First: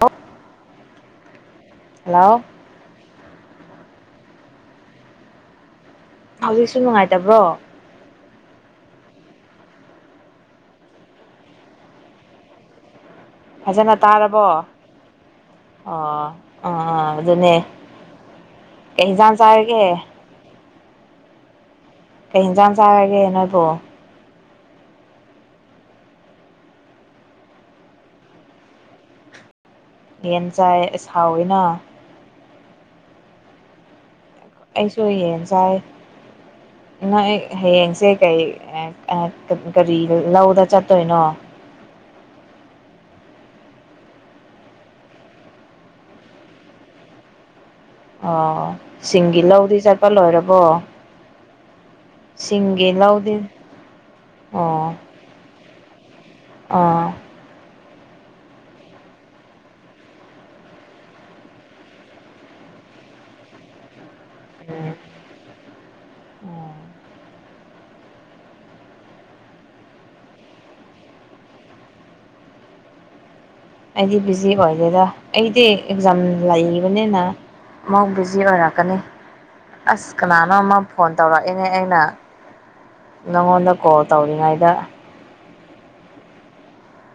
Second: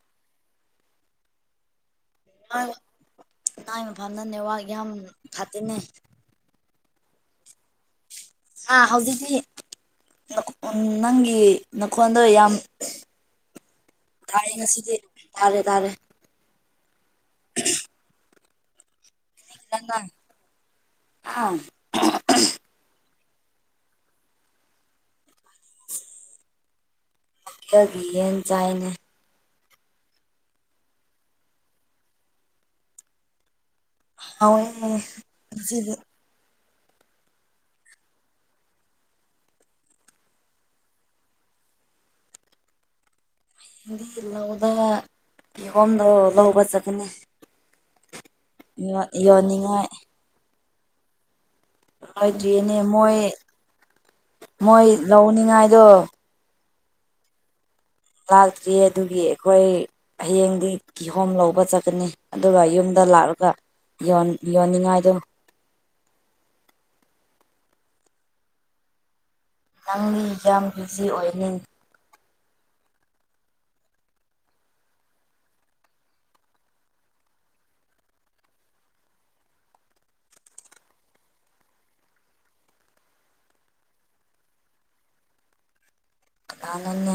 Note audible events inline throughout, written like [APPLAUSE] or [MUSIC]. ꯑꯣ ꯍꯜꯂꯣ ꯑꯩꯥꯏ ꯃꯐꯝꯗ ꯅꯦꯠꯋꯥꯛ ꯌꯥꯝ ꯐꯥꯇꯤꯅꯦ ꯍꯧꯖꯤꯛꯁꯨ ꯅꯨꯡꯉꯥꯏꯇꯕ꯭ꯔꯣ ꯑꯥ ꯍꯧꯖꯤꯛꯇꯤ ꯅꯪꯒꯤ ꯅꯈꯣꯟꯗꯣ ꯌꯥꯝ ꯐꯖꯅ ꯇꯥꯔꯕꯣ ꯇꯥꯏ ꯉꯁꯤꯗꯤ ꯇꯥꯔꯦ ꯇꯥꯔꯦ ꯑꯣ ꯑ ꯑꯗꯨꯅꯦ ꯀꯩꯟꯖꯥꯡ ꯆꯥꯏꯔꯒꯦ ꯅꯪ ꯑꯥ ꯀꯩ ꯌꯦꯟꯖꯥꯡ ꯆꯥꯔꯒꯦ ꯅꯣꯏꯕꯨꯣ ꯌꯦꯟ ꯆꯥꯏꯅꯦ ꯌꯦꯟ ꯆꯥꯏ ꯁꯥꯎꯅ ꯍꯥꯎꯋꯦ ꯑꯩꯁꯨ ꯌꯦꯟ ꯆꯥꯏ ꯉꯁꯤꯗꯤ ꯅꯣꯏ ꯍꯌꯦꯡꯁꯦ ꯀꯩ ꯀꯔꯤ ꯂꯧꯗ ꯆꯠꯇꯣꯏꯅꯣ [INAUDIBLE] ꯗꯤ ꯂꯧꯗ ꯀꯣꯝꯗꯣ ꯂꯧꯕ ꯆꯠꯀꯅꯤ ꯑꯣ ꯁꯤꯡꯒꯤ ꯂꯧꯗꯤ ꯌꯣꯟꯅꯤꯡꯉꯥꯏ ꯆꯠꯄ ꯂꯣꯏꯔꯕꯣ ꯑꯣꯏꯗ꯭ꯦꯅꯦ ꯁꯤꯡꯒꯤ ꯃꯣꯏ ꯂꯧꯗꯤ ꯃꯣꯏ ꯑꯣ ꯂꯧꯅꯤꯡꯉꯥꯏꯗꯣ ꯑꯥ ꯂꯥꯛꯇ꯭ꯔꯤ ꯑꯗꯨꯒꯤ ꯑꯩꯈꯣꯏ ꯍꯌꯦꯡꯗꯤ ꯀꯤꯍꯣꯝ ꯂꯧꯕ ꯆꯠꯀꯅꯤ ꯑꯗꯨꯒ ꯌꯨꯝꯗ ꯗ ꯂꯥꯛꯂꯒ ꯌ ꯌꯣꯟꯅꯤꯡꯉꯥꯏꯗꯣ ꯅꯪꯗꯤ ꯌꯥꯝ ꯕꯤꯖꯤ ꯑꯣꯏꯅꯤ ꯑꯩꯗꯤ ꯕꯤꯖꯤ ꯑꯣꯏꯗꯦꯗ ꯑꯩꯗꯤ ꯑꯦꯛꯖꯥꯝ ꯂꯩꯕꯅꯤꯅ ꯑꯃꯧ ꯕꯤꯖꯤ ꯑꯣꯏꯔꯛꯀꯅꯤ ꯑꯁ ꯀꯅꯥꯅꯣ ꯑꯃ ꯐꯣꯟ ꯇꯧꯔꯛꯏꯅꯦ ꯑꯩꯅ ꯅꯪꯉꯣꯟꯗ ꯀꯣꯜ ꯇꯧꯔꯤꯉꯩꯗ ꯑꯅꯟꯅꯦ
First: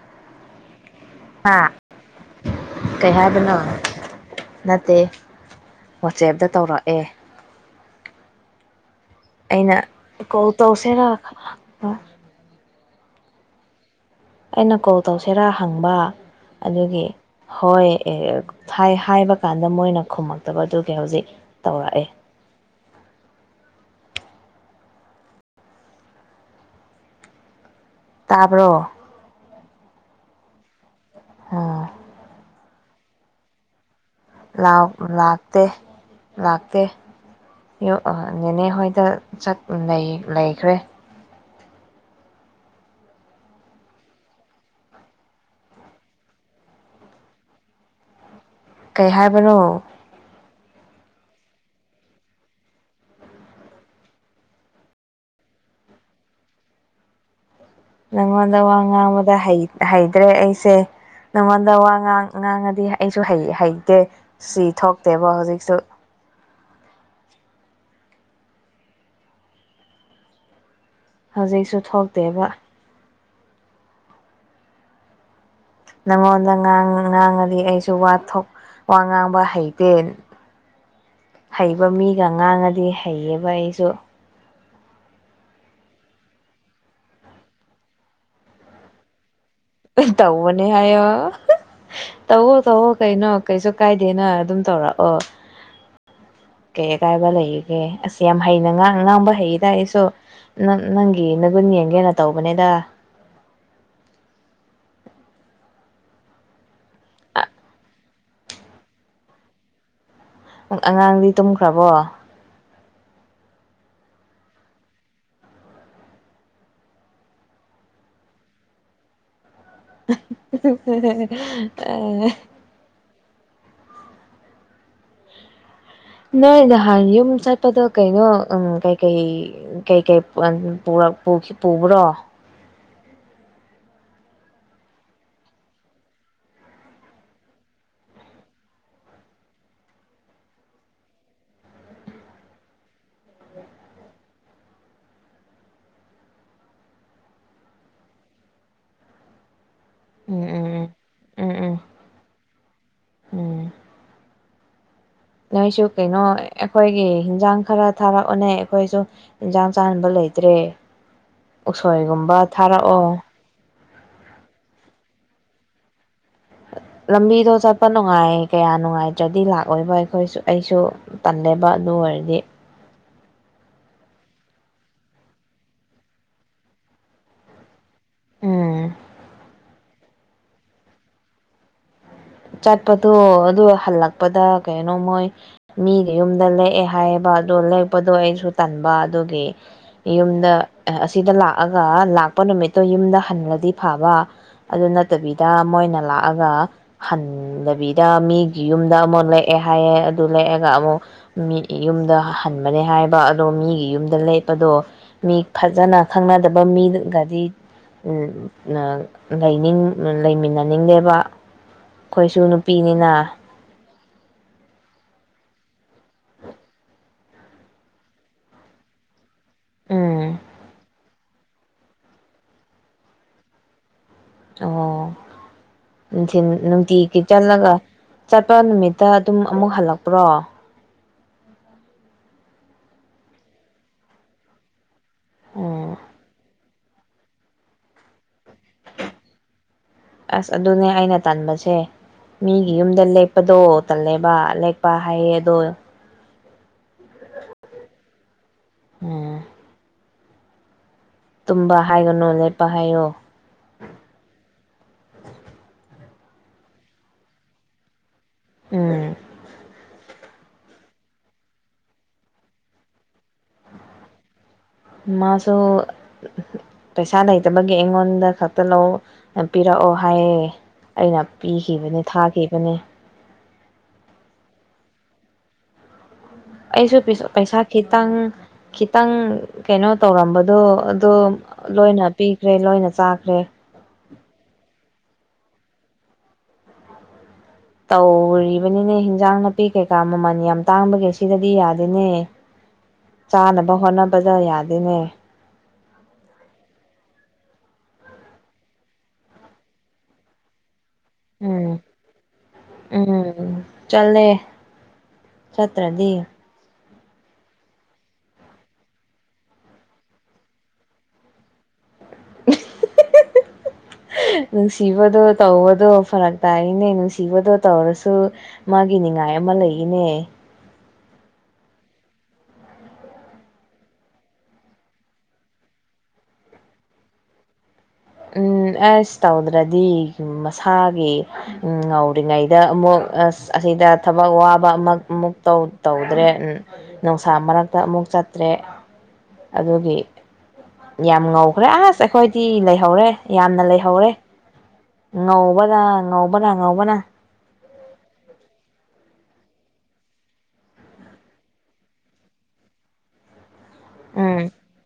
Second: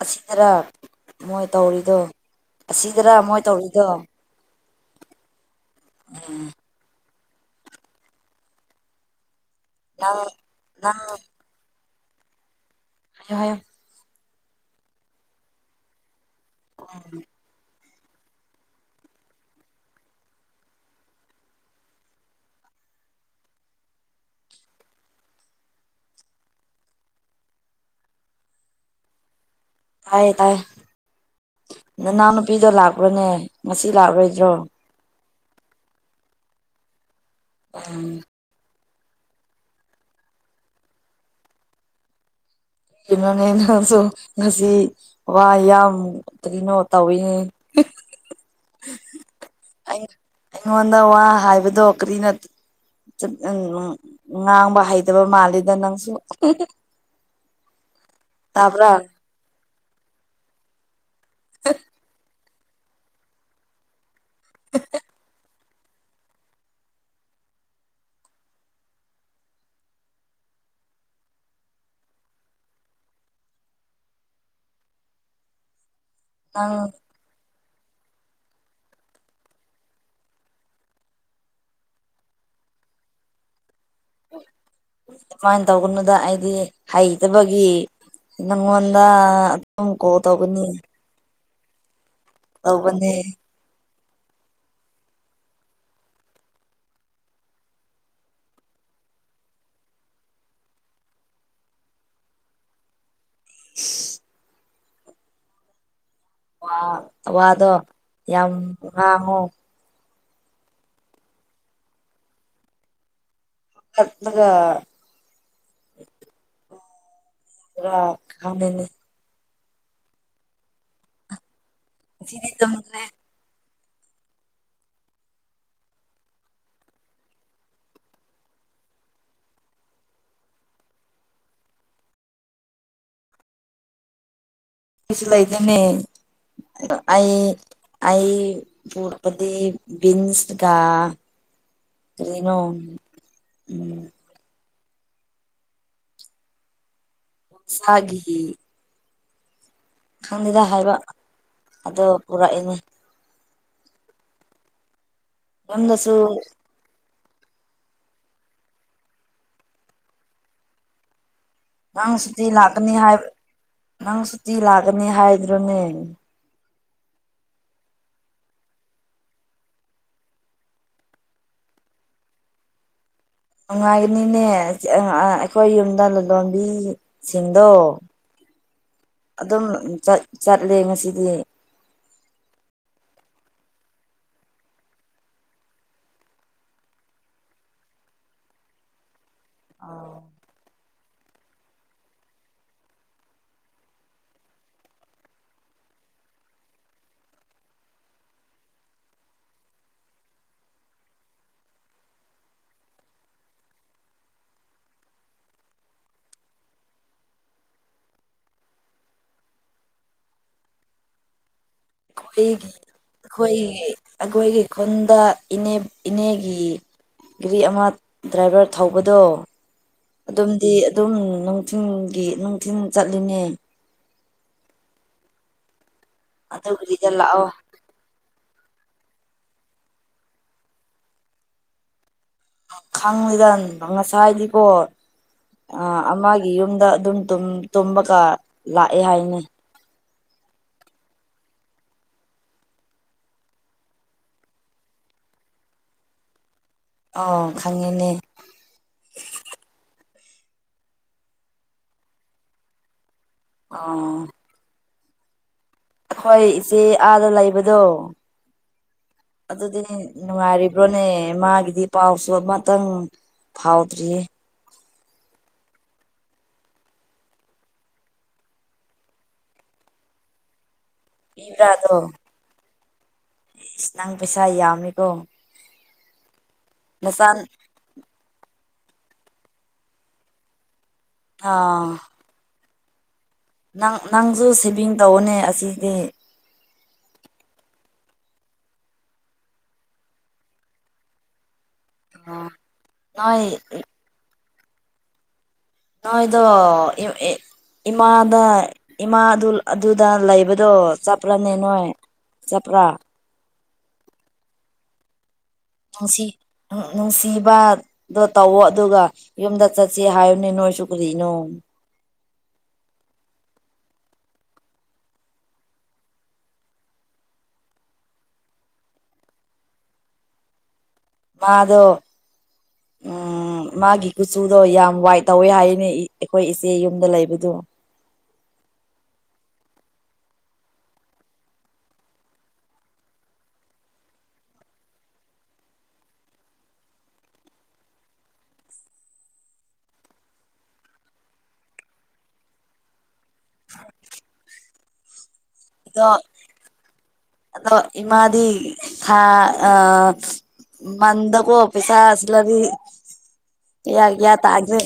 ꯑꯁꯤꯁꯤ ꯇꯔꯥ ꯃꯣꯏ ꯍꯥ ꯇꯧꯔꯤꯗꯣ ꯀꯩ ꯑꯁꯤꯗꯔꯥ ꯃꯣꯏ ꯍꯥꯏꯕꯅꯣ ꯇꯧꯔꯤꯗꯣ ꯅꯠꯇꯦ ꯋꯥꯆꯦꯞꯇ ꯇꯧꯔꯛꯑꯦ ꯑꯩꯅ ꯅꯪ ꯀꯣꯜ ꯅꯪ ꯇꯧꯁꯦꯔ ꯌꯥ ꯑꯩꯅ ꯀꯣꯜ ꯇꯧꯁꯤꯔꯥ ꯍꯪꯕ ꯑꯗꯨꯒꯤ ꯍꯣꯏ ꯍꯥꯏꯕ ꯀꯥꯟꯗ ꯃꯣꯏꯅ ꯈꯨꯝꯃꯛꯇꯕꯗꯨꯒꯤ ꯍꯧꯖꯤꯛ ꯇꯧꯔꯛꯑꯦ [INAUDIBLE] ꯇꯥꯕ꯭ꯔꯣ ꯇꯥꯏꯌꯦ ꯇꯥꯏ ꯑꯣ ꯅꯅꯥꯎꯅꯨꯄꯤꯗꯣ ꯂꯥꯛꯄ꯭ꯔꯣꯅꯦ ꯆꯤ ꯂꯒꯦꯁꯨ ꯥꯛ ꯇꯦ ꯎꯝ ꯂꯥꯛꯇꯦꯦꯅꯦ ꯍꯣꯏ ꯂꯩꯈ꯭ꯔꯦ ꯀꯩꯅꯣꯅꯦ ꯅꯪꯁꯨ ꯉꯁꯤ ꯋꯥ ꯌꯥꯝ ꯀꯩꯅꯣ ꯇꯧꯋꯤꯅꯦ [INAUDIBLE] ꯀꯩ ꯍꯥꯏꯕꯅꯣ ꯑꯩ ꯑꯩꯉꯣꯟꯗ ꯋꯥ ꯍꯥꯏꯕꯗꯣ ꯀ꯭ꯔꯤ ꯅꯠꯇꯦ ꯎ ꯉꯥꯡꯕ ꯍꯩꯇꯕ ꯃꯥꯜꯂꯤꯗ ꯅꯪꯁꯨ ꯅꯪꯉꯣꯟꯗ ꯋꯥ ꯇꯥꯕ꯭ꯔꯥ ꯉꯥꯡꯕꯗ ꯍꯩꯇ꯭ꯔꯦ ꯑꯩꯁꯦ ꯅꯪꯉꯣꯟꯗ ꯋꯥ ꯉꯥꯡ ꯉꯉꯥꯡꯉꯗꯤ ꯑꯩꯁꯨ ꯍ ꯍꯩꯇꯦ ꯁꯤ ꯊꯣꯛꯇꯦꯕ ꯍꯧꯖꯤꯛꯁꯨ ꯍꯧꯖꯤꯛꯁꯨ ꯊꯣꯛꯇꯦꯕ ꯅꯃꯣꯗ ꯅꯪ ꯉꯥꯡ ꯉꯥꯡꯗꯤꯁ ꯋꯥꯊꯣꯛ ꯋꯥ ꯉꯥꯡꯕ ꯍꯩꯇꯦ ꯍꯩꯕ ꯃꯤꯒ ꯉꯥꯡꯉꯗꯤ ꯍꯩꯌꯦꯕ ꯑꯩꯁꯨ ꯎꯝ [UNINTELLIGIBLE] [INAUDIBLE] ꯀꯃꯥꯏꯅ ꯇꯧꯒꯅꯨꯗ ꯑꯩꯗꯤ ꯍꯩꯇꯕꯒꯤ ꯅꯪꯉꯣꯟꯗ ꯅꯪ ꯀꯣ ꯇꯧꯕꯅꯤ ꯇꯧꯑꯣ ꯇꯧꯑꯣ ꯀꯩꯅꯣ ꯀꯩꯁꯨ ꯀꯥꯏꯗꯦꯅ ꯑꯗꯨꯝ ꯇꯧꯔꯛꯑꯣ ꯀꯩ ꯑꯀꯥꯏꯕ ꯂꯩꯔꯤꯒꯦ ꯑꯁ ꯌꯥꯝ ꯍꯩꯅ ꯉꯥꯡ ꯉꯥꯡꯕ ꯍꯩꯌꯦ ꯇ ꯑꯩꯁꯨ ꯅꯪ ꯅꯪꯒꯤ ꯅꯒꯨꯟ ꯌꯦꯡꯒꯦꯅ ꯇꯧꯕꯅꯦꯗ [UNINTELLIGIBLE] [INAUDIBLE] ꯋꯥ ꯋꯥꯗꯣ ꯌꯥꯝ ꯉꯥꯡꯉꯨ ꯑꯉꯥꯡꯗꯤ ꯇꯨꯝꯈ꯭ꯔꯕꯣ ꯒ [UNINTELLIGIBLE] [INAUDIBLE] ꯔ ꯈꯃꯤꯅꯤ [UNINTELLIGIBLE] [INAUDIBLE] ꯗꯤ ꯇ [INAUDIBLE] ꯍꯒꯦ ꯅꯣꯏ ꯅꯍꯥꯟ ꯌꯨꯝ ꯆꯠꯄꯗꯣ ꯀꯩꯅꯣ ꯀꯩꯀꯩ ꯀꯩꯀꯩ [INAUDIBLE] ꯄꯨꯈꯤ ꯄꯨꯕ꯭ꯔꯣ ꯀꯁꯂꯥꯏꯗꯅꯤ ꯑꯩ ꯑꯩ ꯄꯔꯛꯄꯗꯤ ꯕꯤꯟꯁꯒ ꯑꯗꯨꯅꯣ ꯎꯝ ꯐꯒꯤ ꯎꯝ ꯈꯪꯗꯦꯗ ꯎꯝ ꯎꯝ ꯍꯥꯏꯕ ꯎꯝ ꯎꯝ ꯑꯗꯣ ꯄꯨꯔꯛꯏꯅꯦ ꯎꯝ ꯅꯣꯏꯁꯨ ꯌꯨꯝꯗꯁꯨ ꯀꯩꯅꯣ ꯑꯩꯈꯣꯏꯒꯤ ꯏꯟꯁꯥꯡ ꯈꯔ ꯊꯥꯔꯛꯑꯣꯅꯦ ꯑꯩꯈꯣꯏꯁꯨ ꯏꯟꯁꯥꯡ ꯆꯥꯍꯟꯕ ꯂꯩꯇ꯭ꯔꯦ ꯅꯪ ꯎꯁꯣꯏꯒꯨꯝꯕ ꯁꯨꯇꯤ ꯂꯥꯛꯀꯅꯤ ꯊꯥꯔꯛꯑꯣ ꯍꯥꯏ ꯅꯪ ꯁꯨꯇꯤ ꯂꯥꯛꯀꯅꯤ ꯍꯥꯏꯗ꯭ꯔꯣꯅꯦ ꯂꯝꯕꯤꯗꯣ ꯆꯠꯄ ꯅꯨꯡꯉꯥꯏ ꯀꯌꯥ ꯅꯨꯡꯉꯥꯏꯇ꯭ꯔꯗꯤ ꯂꯥꯛꯑꯣꯏꯕ ꯑꯩꯈꯣꯏꯁꯨ ꯑꯩꯁꯨ ꯄꯜꯂꯦꯕ ꯑꯗꯨ ꯑꯣꯏꯔꯗꯤ ꯅꯨꯡꯉꯥꯏꯒꯅꯤꯅꯦ ꯑꯩꯈꯣꯏ ꯌꯨꯝꯗ ꯂꯂꯣꯟꯕꯤꯁꯤꯡꯗꯣ ꯎꯝ ꯑꯗꯨꯝ ꯆꯠꯂꯦ ꯉꯁꯤꯗꯤ ꯆꯠꯄꯗꯣ ꯑꯗꯨ ꯍꯜꯂꯛꯄꯗ ꯀꯩꯅꯣ ꯃꯣꯏ ꯃꯤꯗ ꯌꯨꯝꯗ ꯂꯦꯛꯑꯦ ꯍꯥꯏꯌꯦꯕ ꯑꯣ ꯂꯔꯛꯄꯗꯣ ꯑꯩꯁꯨ ꯇꯟꯕ ꯑꯗꯨꯒꯤ ꯑꯩꯈꯣꯏꯒꯤ ꯌꯨꯝꯗ ꯑꯁꯤꯗ ꯂꯥꯛꯑꯒ ꯂꯥꯛꯄ ꯅꯨꯃꯤꯠꯇꯣ ꯌꯨꯝꯗ ꯍꯜꯂꯗꯤ ꯐꯕ ꯑꯗꯨ ꯅꯠꯇꯕꯤꯗ ꯃꯣꯏꯅ ꯂꯥꯛꯑꯒ ꯍꯟꯗꯕꯤꯗ ꯃꯤꯒꯤ ꯌꯨꯝꯗ ꯑꯃꯨꯛ ꯂꯦꯛꯑꯦ ꯍꯥꯏꯌꯦ ꯑꯗꯨ ꯂꯦꯛꯑꯒ ꯑꯃꯨꯛ ꯃꯤ ꯌꯨꯝ ꯌꯨꯝ ꯍꯟꯕꯅꯦ ꯍꯥꯏꯕ ꯑꯗꯣ ꯃꯤꯒꯤ ꯌꯨꯝꯗ ꯂꯩꯄꯗꯣ ꯃꯤ ꯐꯖꯅ ꯈꯪꯅꯗꯕ ꯃꯤ ꯒꯥꯗꯤ ꯂꯩꯅꯤꯡ ꯂꯩꯃꯤꯟꯅꯅꯤꯡꯗꯦꯕ ꯑꯩꯈꯣꯏꯁꯨ ꯅꯨꯄꯤꯅꯤꯅ ꯑꯩꯈꯣꯏꯒꯤ ꯑꯩꯈꯣꯏꯒꯤ ꯈꯨꯟꯗꯅꯦ ꯏꯅꯦꯒꯤ ꯒꯥꯔꯤ ꯑꯃ ꯗ꯭ꯔꯥꯏꯚꯔ ꯊꯧꯕꯗꯣ ꯎꯝ ꯑꯗꯨꯝꯗꯤ ꯑꯗꯨꯝ ꯅꯨꯡꯊꯤꯡꯒꯤ ꯅꯨꯡꯊꯤꯟ ꯆꯠꯂꯤꯅꯦ ꯑꯣ ꯅꯨꯪꯊꯤꯟ ꯅꯨꯡꯇꯤ ꯑꯗꯨꯒꯤꯗ ꯀ ꯂꯥꯛꯑꯣ ꯆꯜꯂꯒ ꯆꯠ ꯏꯨꯄꯥ ꯅꯨꯃꯤꯠꯇ ꯑꯗꯨꯝ ꯑꯃꯨꯛ ꯍꯜꯂꯛꯄ꯭ꯔꯣ ꯈꯥꯡꯉꯗꯟ ꯉꯁꯥꯏ ꯍꯥꯏꯗꯤꯀꯣ ꯑ ꯎꯝ ꯑꯃꯒꯤ ꯌꯨꯝ ꯗ ꯑꯗꯨꯝ ꯇꯨꯝꯕꯒ ꯂꯥꯛꯑꯦ ꯍꯥꯏꯅꯤ ꯑꯁ ꯑꯗꯨꯅꯦ ꯑꯩꯅ ꯇꯟꯥꯟꯕꯁꯦ ꯃꯤꯒꯤ ꯌꯨꯝꯗ ꯂꯦꯛꯄꯗꯣ ꯇꯜꯂꯦꯕ ꯂꯦꯛꯄ ꯍꯥꯏꯌꯦ ꯑꯗꯣ ꯑꯣ ꯈꯪꯉꯤ ꯎꯝ ꯇꯨꯝꯕ ꯍꯥꯏꯒꯅꯨ ꯂꯦꯞꯄ ꯍꯥꯏꯌꯣ ꯑ ꯍꯣꯏ ꯏꯆꯦ ꯑꯥꯗ ꯂꯩꯕꯗꯣ ꯎꯝ ꯑꯗꯨꯗꯤ ꯅꯨꯡꯉꯥꯏꯔꯤꯕ꯭ꯔꯣꯅꯦ ꯃꯥꯒꯤꯗꯤ ꯄꯥꯎꯁꯨ ꯑꯃꯇꯪ ꯐꯥꯎꯗ꯭ꯔꯤꯌꯦ ꯃꯥꯁꯨ ꯄꯩꯁꯥ ꯂꯩꯇꯕꯒꯤ ꯑꯩꯉꯣꯟꯗ ꯈꯛꯇ ꯂꯧ ꯄꯤꯔꯛꯑꯣ ꯍꯥꯏꯌꯦ ꯑꯩꯅ ꯄꯤꯈꯤꯕꯅꯤ ꯊꯥꯈꯤꯕꯅꯤ ꯁ ꯅꯪ ꯄꯩꯁꯥ ꯌꯥꯝꯃꯤꯀꯣ ꯑꯩꯁꯨ ꯅꯆꯥꯟ ꯄꯩꯁꯥ ꯈꯤꯇꯪ ꯈꯤꯇꯪ ꯀꯩꯅꯣ ꯇꯧꯔꯝꯕꯗꯣ ꯑꯗꯨ ꯑꯥ ꯂꯣꯏꯅ ꯄꯤꯈ꯭ꯔꯦ ꯂꯣꯏꯅ ꯆꯥꯈ꯭ꯔꯦ ꯅꯪ ꯅꯪꯁꯨ ꯁꯦꯚꯤꯡ ꯇꯧꯧꯕꯅꯦ ꯑꯁꯤꯗꯤ ꯇꯧꯔꯤꯕꯅꯤꯅꯦ ꯍꯤꯟꯖꯥꯡ ꯅꯥꯄꯤ ꯀꯩꯀꯥ ꯃꯃꯜ ꯌꯥꯝ ꯇꯥꯡꯕꯒꯦ ꯁꯤꯗꯗꯤ ꯌꯥꯗꯦ ꯅꯦ ꯅꯣꯏ ꯆꯥꯅꯕ ꯍꯣꯠꯅꯕꯗ ꯌꯥꯗꯦꯅꯦ ꯅꯣꯏꯗ ꯏꯃꯥꯗ ꯏꯃꯥ ꯑꯗꯨꯗ ꯂꯩꯕꯗꯣ ꯆꯠꯄ꯭ꯔꯥꯅꯤ ꯎꯝ ꯅꯣꯏ ꯆꯄ꯭ꯔꯥ ꯆꯜꯦ ꯁꯠꯇ꯭ꯔꯗꯤ ꯅꯨꯡꯁꯤ ꯅꯨꯡꯁꯤꯕꯗꯣ ꯇꯧꯋꯣ ꯑꯗꯨꯒ ꯌꯨꯝꯗ ꯆꯠꯁ ꯍꯥꯏꯌꯨꯅꯦ ꯅꯣꯏꯁꯨ ꯀꯔꯤꯅꯣ [INAUDIBLE] [INAUDIBLE] ꯅꯨꯡꯁꯤꯕꯗꯣ ꯇꯧꯕꯗꯣ ꯐꯔꯛ ꯇꯥꯏꯅꯦ ꯅꯨꯡꯁꯤꯕꯗꯣ ꯇꯧꯔꯁꯨ ꯃꯥꯒꯤ ꯌꯥ ꯑꯃ ꯂꯩ ꯏꯅꯦ ꯃꯥꯗꯣ ꯏꯝ ꯎ ꯃꯥꯒꯤ ꯀꯨꯆꯨꯗꯣ ꯌꯥꯝ ꯋꯥꯏꯠ ꯇꯧꯋꯦ ꯍꯥꯏꯅꯦ ꯑꯩꯈꯣꯏ ꯏꯆꯦ ꯌꯨꯝꯗ ꯂꯩꯕꯗꯣ ꯎꯝ ꯑꯁ ꯇꯧꯗ꯭ꯔꯗꯤ ꯃꯁꯥꯒꯤ ꯉꯧꯔꯤꯉꯩꯗ ꯑꯃꯨꯛ ꯑ ꯁꯤꯗ ꯊꯕꯛ ꯋꯥꯕ ꯑꯃꯨꯛ ꯑꯃꯨ ꯇꯧꯗ꯭ꯔꯦ ꯅꯨꯡꯁꯥ ꯃꯔꯛꯇ ꯑꯃꯨꯛ ꯆꯠꯇ꯭ꯔꯦ ꯑꯗꯨꯒꯤ ꯌꯥꯝ ꯉꯧꯈ꯭ꯔꯦ ꯑꯁ ꯑꯩꯈꯣꯏꯗꯤ ꯂꯩꯍꯧꯔꯦ ꯌꯥꯝꯅ ꯂꯩꯍꯧꯔꯦ ꯉꯧ ꯉꯕꯗ ꯑꯗꯣ ꯉꯥꯎꯕꯅ ꯉꯥꯎꯕꯅ ꯑꯗꯣ ꯏꯃꯥꯗꯤ ꯈꯥ ꯑ ꯃꯗ ꯀꯣ ꯑꯣ ꯄꯩꯁꯥ ꯑꯁꯂꯗꯤ ꯌꯥ ꯌꯥ ꯎꯝ ꯇꯥꯖꯦ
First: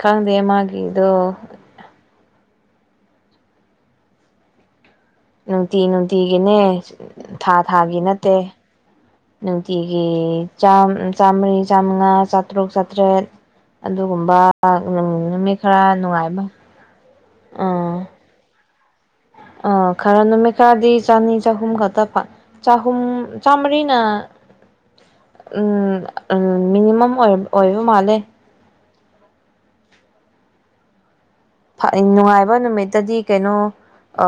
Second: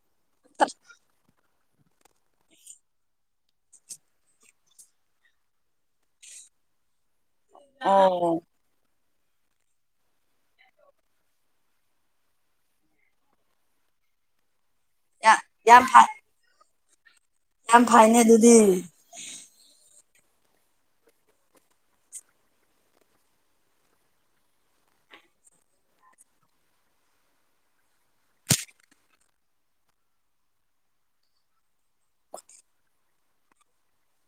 ꯈꯪꯗꯦ ꯃꯥꯒꯤꯗꯣ ꯅꯨꯡꯇꯤ ꯅꯨꯡꯇꯤꯒꯤꯅꯦ ꯊꯥ ꯊꯥꯒꯤ ꯑꯣ ꯅꯠꯇꯦ ꯅꯨꯡꯇꯤꯒꯤ ꯆ ꯆꯃꯔꯤ ꯆꯝꯉꯥ ꯆꯥꯇ꯭ꯔꯨꯛ ꯆꯥꯇ꯭ꯔꯦꯠ ꯑꯗꯨꯒꯨꯝꯕ ꯌꯥ ꯅꯨꯃꯤꯠ ꯈꯔ ꯌꯥꯝ ꯐ ꯅꯨꯡꯉꯥꯏꯕ ꯌꯥꯝ ꯑꯥ ꯐꯩꯅꯦ ꯑꯗꯨꯗꯤ ꯑꯥ ꯈꯔ ꯅꯨꯃꯤꯠ ꯈꯔꯗꯤ ꯆꯅꯤ ꯆꯍꯨꯝ ꯈꯛꯇ ꯆꯍꯨꯝ ꯆꯥꯝꯃꯔꯤꯅ ꯎꯝ ꯎꯝ ꯃꯤꯟꯅꯤꯃꯝ ꯑꯣꯕ ꯃꯥꯂꯦ ꯐ ꯅꯨꯡꯉꯥꯏꯕ ꯅꯨꯃꯤꯠꯇꯗꯤ ꯀꯩꯅꯣ ꯑ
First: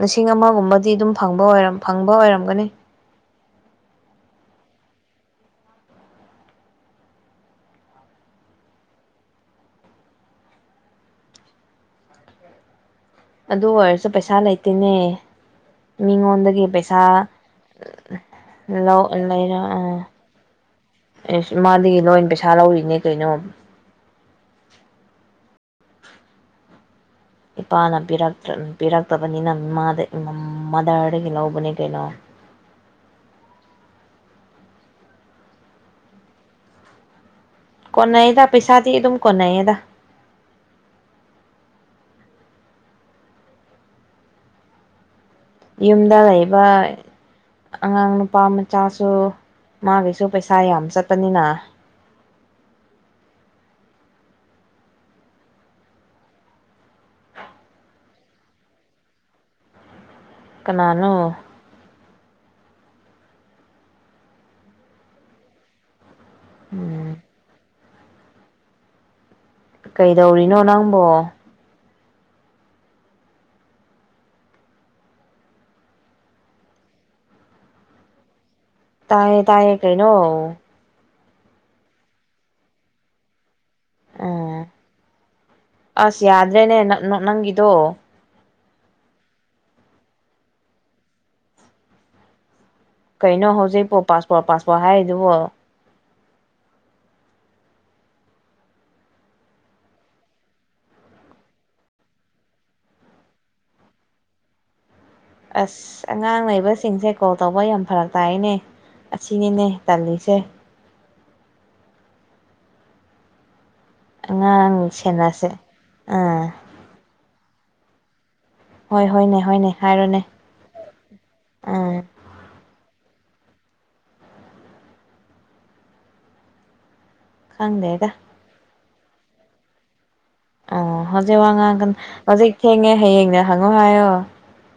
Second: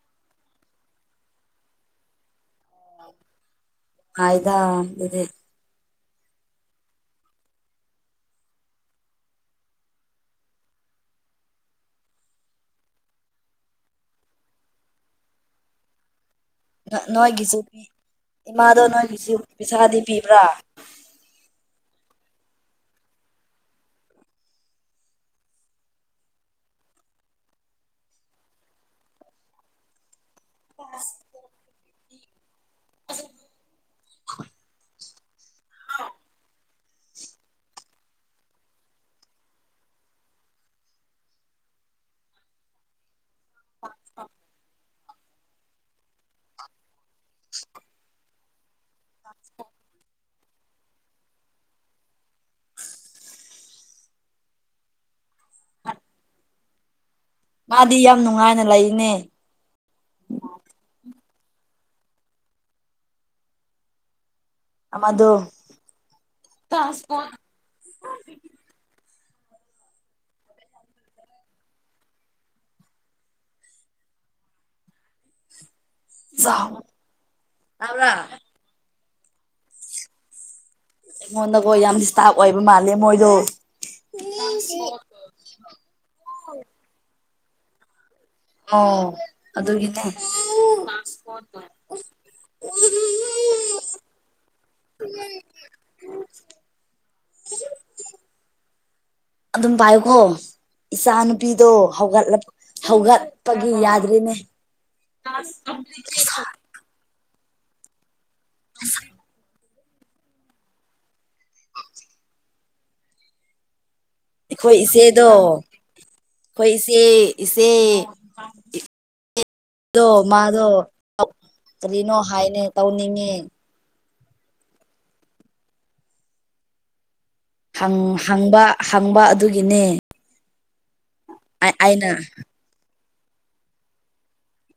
ꯂꯤꯁꯤꯡ ꯑꯃꯒꯨꯝꯕꯗꯤ ꯑꯗꯨꯝ ꯐꯪꯕ ꯑꯣꯏꯔ ꯐꯪꯕ ꯑꯣꯏꯔꯝꯒꯅꯤ ꯍꯥꯏꯗꯦ ꯑꯗꯨ ꯑꯣꯏꯔꯁꯨ ꯄꯩꯁꯥ ꯂꯩꯇꯦꯅꯦ ꯃꯤꯉꯣꯟ ꯒꯤ ꯄꯩꯁꯥ ꯅꯣꯏꯒꯤꯁꯨ ꯄꯤ ꯏꯃꯥꯗꯣ ꯂꯧ ꯅꯣꯏꯒꯤꯁꯨ ꯂꯩꯔ ꯑꯥ ꯄꯩꯁꯥꯗꯤ ꯄꯤꯕ꯭ꯔꯥ ꯑꯦꯁ ꯃꯥꯗꯒꯤ ꯂꯣꯏ ꯄꯩꯁꯥ ꯂꯧꯔꯤꯅꯦ ꯀꯩꯅꯣ ꯏꯄꯥꯅ ꯄꯤ ꯄꯤꯔꯛꯇꯕꯅꯤꯅꯃꯥ ꯃꯥꯗꯔꯗꯒꯤ ꯂꯧꯕꯅꯦ ꯀꯩꯅꯣ [INAUDIBLE] ꯍ ꯀꯣꯟꯅꯥꯩꯗ ꯄꯩꯁꯥꯗꯤ ꯑꯗꯨꯝ ꯀꯅꯥꯩꯗ ꯌꯨꯝꯗ ꯂꯩꯕ ꯑꯉꯥꯡ ꯅꯨꯄꯥ ꯃꯆꯥꯁꯨ ꯃꯥꯒꯤꯁꯨ ꯄꯩꯁꯥ ꯌꯥꯝ ꯆꯠꯄꯅꯤꯅ ꯃꯥꯗꯤ ꯌꯥꯝ ꯅꯨꯡꯉꯥꯏꯅ ꯂꯩꯅꯦ ꯀꯅꯥꯅꯣ ꯑꯃꯗ ꯆ ꯎꯝ ꯀꯩꯗꯧꯔꯤꯅꯣ ꯅꯪꯕꯣ ꯥꯎ ꯌꯥ꯭ꯔ ꯇꯥꯏꯌꯦ ꯇꯥꯏꯌꯦ ꯀꯩꯅ ꯑꯩꯉꯣꯟꯗꯀꯣ ꯌꯥꯝ ꯗꯤꯁꯇꯥꯞ ꯑꯣꯏꯕ ꯃꯥꯜꯂꯦ ꯃꯣꯏꯗꯣ ꯎꯝ ꯑꯁ ꯌꯥꯗ꯭ꯔꯦꯅꯦ ꯅꯪꯒꯤꯗꯣ ꯑꯣ ꯑꯗꯨꯒꯤꯅꯦ ꯀꯩꯅꯣ ꯍꯧꯖꯤꯛꯄꯣ ꯄꯥꯁꯄꯣꯔꯠ ꯄꯥꯁꯄꯣꯔꯠ ꯍꯥꯏꯔꯤꯗꯨꯕꯣ ꯑꯗꯨꯝ ꯄꯥꯏꯌꯨꯈꯣ ꯏꯆꯥ ꯅꯨꯨꯄꯤꯗꯣ ꯍꯧꯒꯠꯂ ꯍꯧꯒꯠꯄꯒꯤ ꯌꯥꯗ꯭ꯔꯤꯅꯦ ꯑꯁ ꯑꯉꯥꯡ ꯂꯩꯕꯁꯤꯡꯁꯦ ꯀꯣꯜ ꯇꯧꯕ ꯌꯥꯝ ꯐꯔꯛ ꯇꯥꯏꯅꯦ ꯑꯁꯤꯅꯤꯅꯦ ꯇꯜꯂꯤꯁꯦ ꯑꯩꯈꯣꯏ ꯑꯉꯥꯡ ꯏꯆꯦꯗꯣ ꯁꯦꯟꯅꯁꯦ ꯑꯥ ꯑꯩꯈꯣꯏ ꯏꯆꯦ ꯏꯆꯦ ꯍꯣꯏ ꯍꯣꯏꯅꯦ ꯍꯣꯏꯅꯦ ꯍꯥꯏꯔꯣꯅꯦ ꯣ ꯃꯥꯗꯣ ꯑꯥ ꯀꯔꯤꯅꯣ ꯍꯥꯏꯅꯦ ꯇꯧꯅꯤꯡꯉꯦ ꯈꯪꯗꯦꯗ ꯍꯪꯕ ꯍꯪꯕ ꯑꯗꯨꯒꯤꯅꯦ ꯑꯥ ꯍꯧꯖꯤꯛ ꯋꯥ ꯉꯥꯡꯒ ꯑꯩꯅ ꯍꯧꯖꯤꯛ ꯊꯦꯡꯉꯦ ꯍꯌꯦꯡꯅꯦ ꯍꯪꯉꯣ ꯍꯥꯏꯌꯣ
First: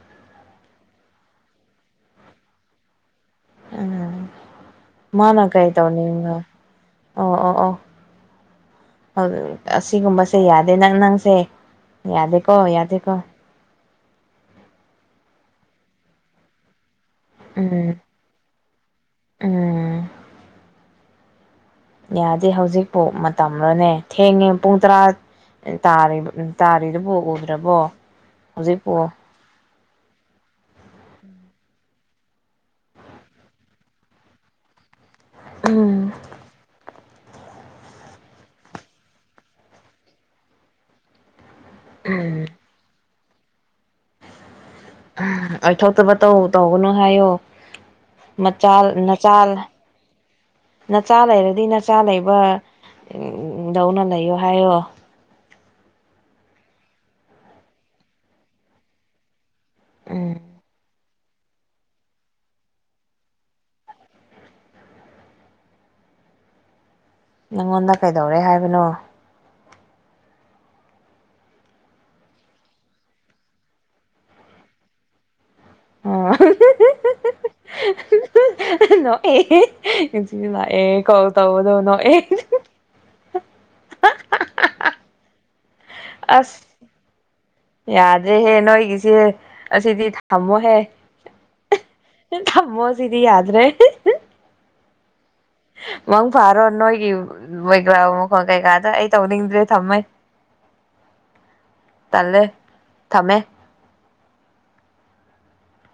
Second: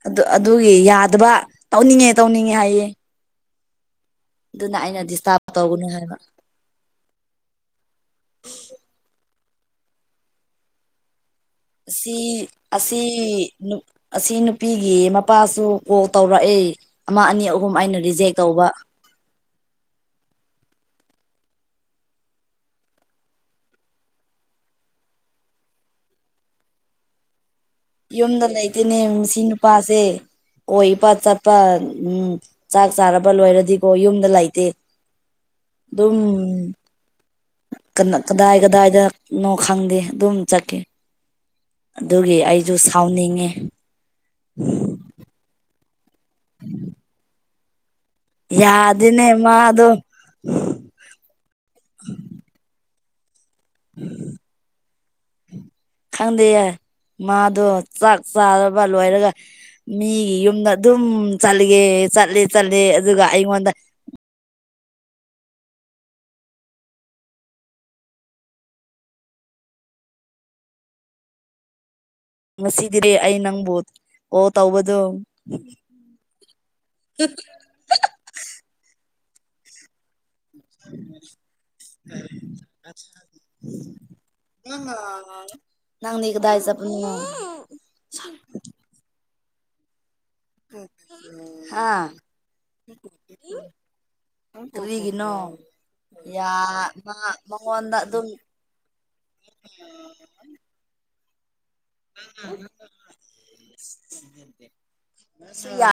ꯑꯗꯨ ꯑꯗꯨꯒꯤ ꯌꯥꯗꯕ ꯇꯧꯅꯤꯡꯉꯦ ꯇꯧꯅꯤꯡꯉꯦ ꯍꯥꯏꯌꯦ ꯑ ꯑꯗꯨꯅ ꯑꯩꯅ ꯃꯥꯅ ꯗꯤꯁꯇꯥꯔꯕ ꯀꯥꯏ ꯇꯧꯒꯅꯨ ꯍꯥꯏꯕ ꯇꯧꯅꯤꯒ ꯑꯣ ꯑꯣ ꯑꯣ ꯑꯁꯤꯒꯨꯝꯕꯁꯦ ꯌꯥꯗꯦ ꯅꯪ ꯅꯪꯁꯦ ꯑꯁꯤꯁꯤ ꯌꯥꯗꯦꯀꯣ ꯑꯁꯤꯁꯤ ꯌꯥꯗꯦꯀꯣ ꯅꯨ ꯑꯁꯤ ꯅꯨꯄꯤꯒꯤ ꯃꯄꯥꯁꯨ ꯀꯣꯜ ꯇꯧꯔꯛꯑꯦ ꯑꯃ ꯑꯅꯤ ꯑꯍꯨꯝ ꯎꯝ ꯑꯩꯅ ꯔꯤꯖꯦꯛ ꯇꯧꯕ ꯎꯝ ꯌꯥꯗꯦ ꯍꯧꯖꯤꯛꯄꯨ ꯃꯇꯝꯂꯅꯦ ꯊꯦꯡꯉꯦ ꯄꯨꯡ ꯇꯔꯥ ꯇꯥ ꯇꯥꯔꯗꯨꯣ ꯌꯨꯝꯗ ꯂꯩꯇꯦꯅꯦ ꯁꯤ ꯅꯨꯄꯥꯁꯦ ꯍ ꯏꯄꯥꯛꯠ ꯆꯠꯄ ꯎꯝ ꯆꯥꯛ ꯆꯥꯔꯕ ꯂꯣꯏꯔꯗꯤꯀꯣ ꯌꯨꯝꯗ ꯂꯩꯇꯦ ꯑꯗꯨꯝ ꯀꯗꯥꯏ ꯀꯗꯥꯏꯗꯅꯣ ꯈꯪꯗꯦ ꯑꯗꯨꯝ ꯆꯠꯀꯦ ꯑꯗꯨꯒꯤ ꯑꯩꯁꯨ ꯁꯥꯎꯅꯤꯡꯉꯤ ꯑꯩ ꯊꯣꯛꯇꯕ ꯇꯧ ꯇꯧꯒꯅꯨ ꯍꯥꯏꯌꯣ ꯌꯥꯗꯦꯅꯦ ꯅꯆꯥ ꯃꯥꯗꯣ ꯅꯆꯥ ꯂꯩꯔꯗꯤ ꯅꯆꯥ ꯂꯩꯕ ꯎꯝ ꯂꯧꯧꯅ ꯂꯩꯌꯣ ꯍꯥꯏꯌꯣ ꯈꯪꯗꯦꯌꯦ ꯃꯥꯗꯣ ꯆꯥꯛ ꯆꯥꯔꯕ ꯂꯣꯏꯔꯒ ꯎꯝ ꯃꯤꯒꯤ ꯌꯨꯝꯗ ꯑꯗꯨꯝ ꯆꯠꯂꯒꯦ ꯆꯠꯂꯦ ꯆꯠꯂꯦ ꯑꯗꯨꯒ ꯑꯩꯉꯣꯟꯗ ꯅꯪꯉꯣꯟꯗ ꯀꯩꯗꯧꯔꯦ ꯍꯥꯏꯕꯅꯣ ꯉꯁꯤꯗꯤ ꯑꯩ ꯅꯪꯕꯨ ꯑꯣ ꯇꯧꯕꯗꯣ ꯑ ꯉ ꯁꯤ ꯂꯥꯛꯑꯦ ꯀꯣꯜ ꯇꯧꯒꯗꯧꯅꯣ ꯑꯦ ꯎ ꯑꯁ ꯌꯥꯗ꯭ꯔꯦꯍꯦ ꯅꯣꯏꯒꯤꯁꯦ ꯑꯁꯤꯗꯤ ꯈꯃꯣꯍꯦ ꯍꯥ ꯈꯃꯣꯁꯗꯤ ꯌꯥꯗ꯭ꯔꯦ ꯀꯔꯤꯒꯅꯣ ꯃꯪ ꯐꯥꯔꯣ ꯅꯣꯏꯒꯤ ꯃꯒ꯭ꯔꯥ ꯃꯈꯣꯟ ꯑꯗꯨꯝꯁꯨ ꯀꯩꯀꯥꯗ ꯑꯩ ꯇꯧꯅꯤꯡꯗ꯭ꯔꯦ ꯊꯝꯃꯦ [INAUDIBLE] ꯇꯜꯦ ꯊꯃꯦ ꯁ ꯌꯥ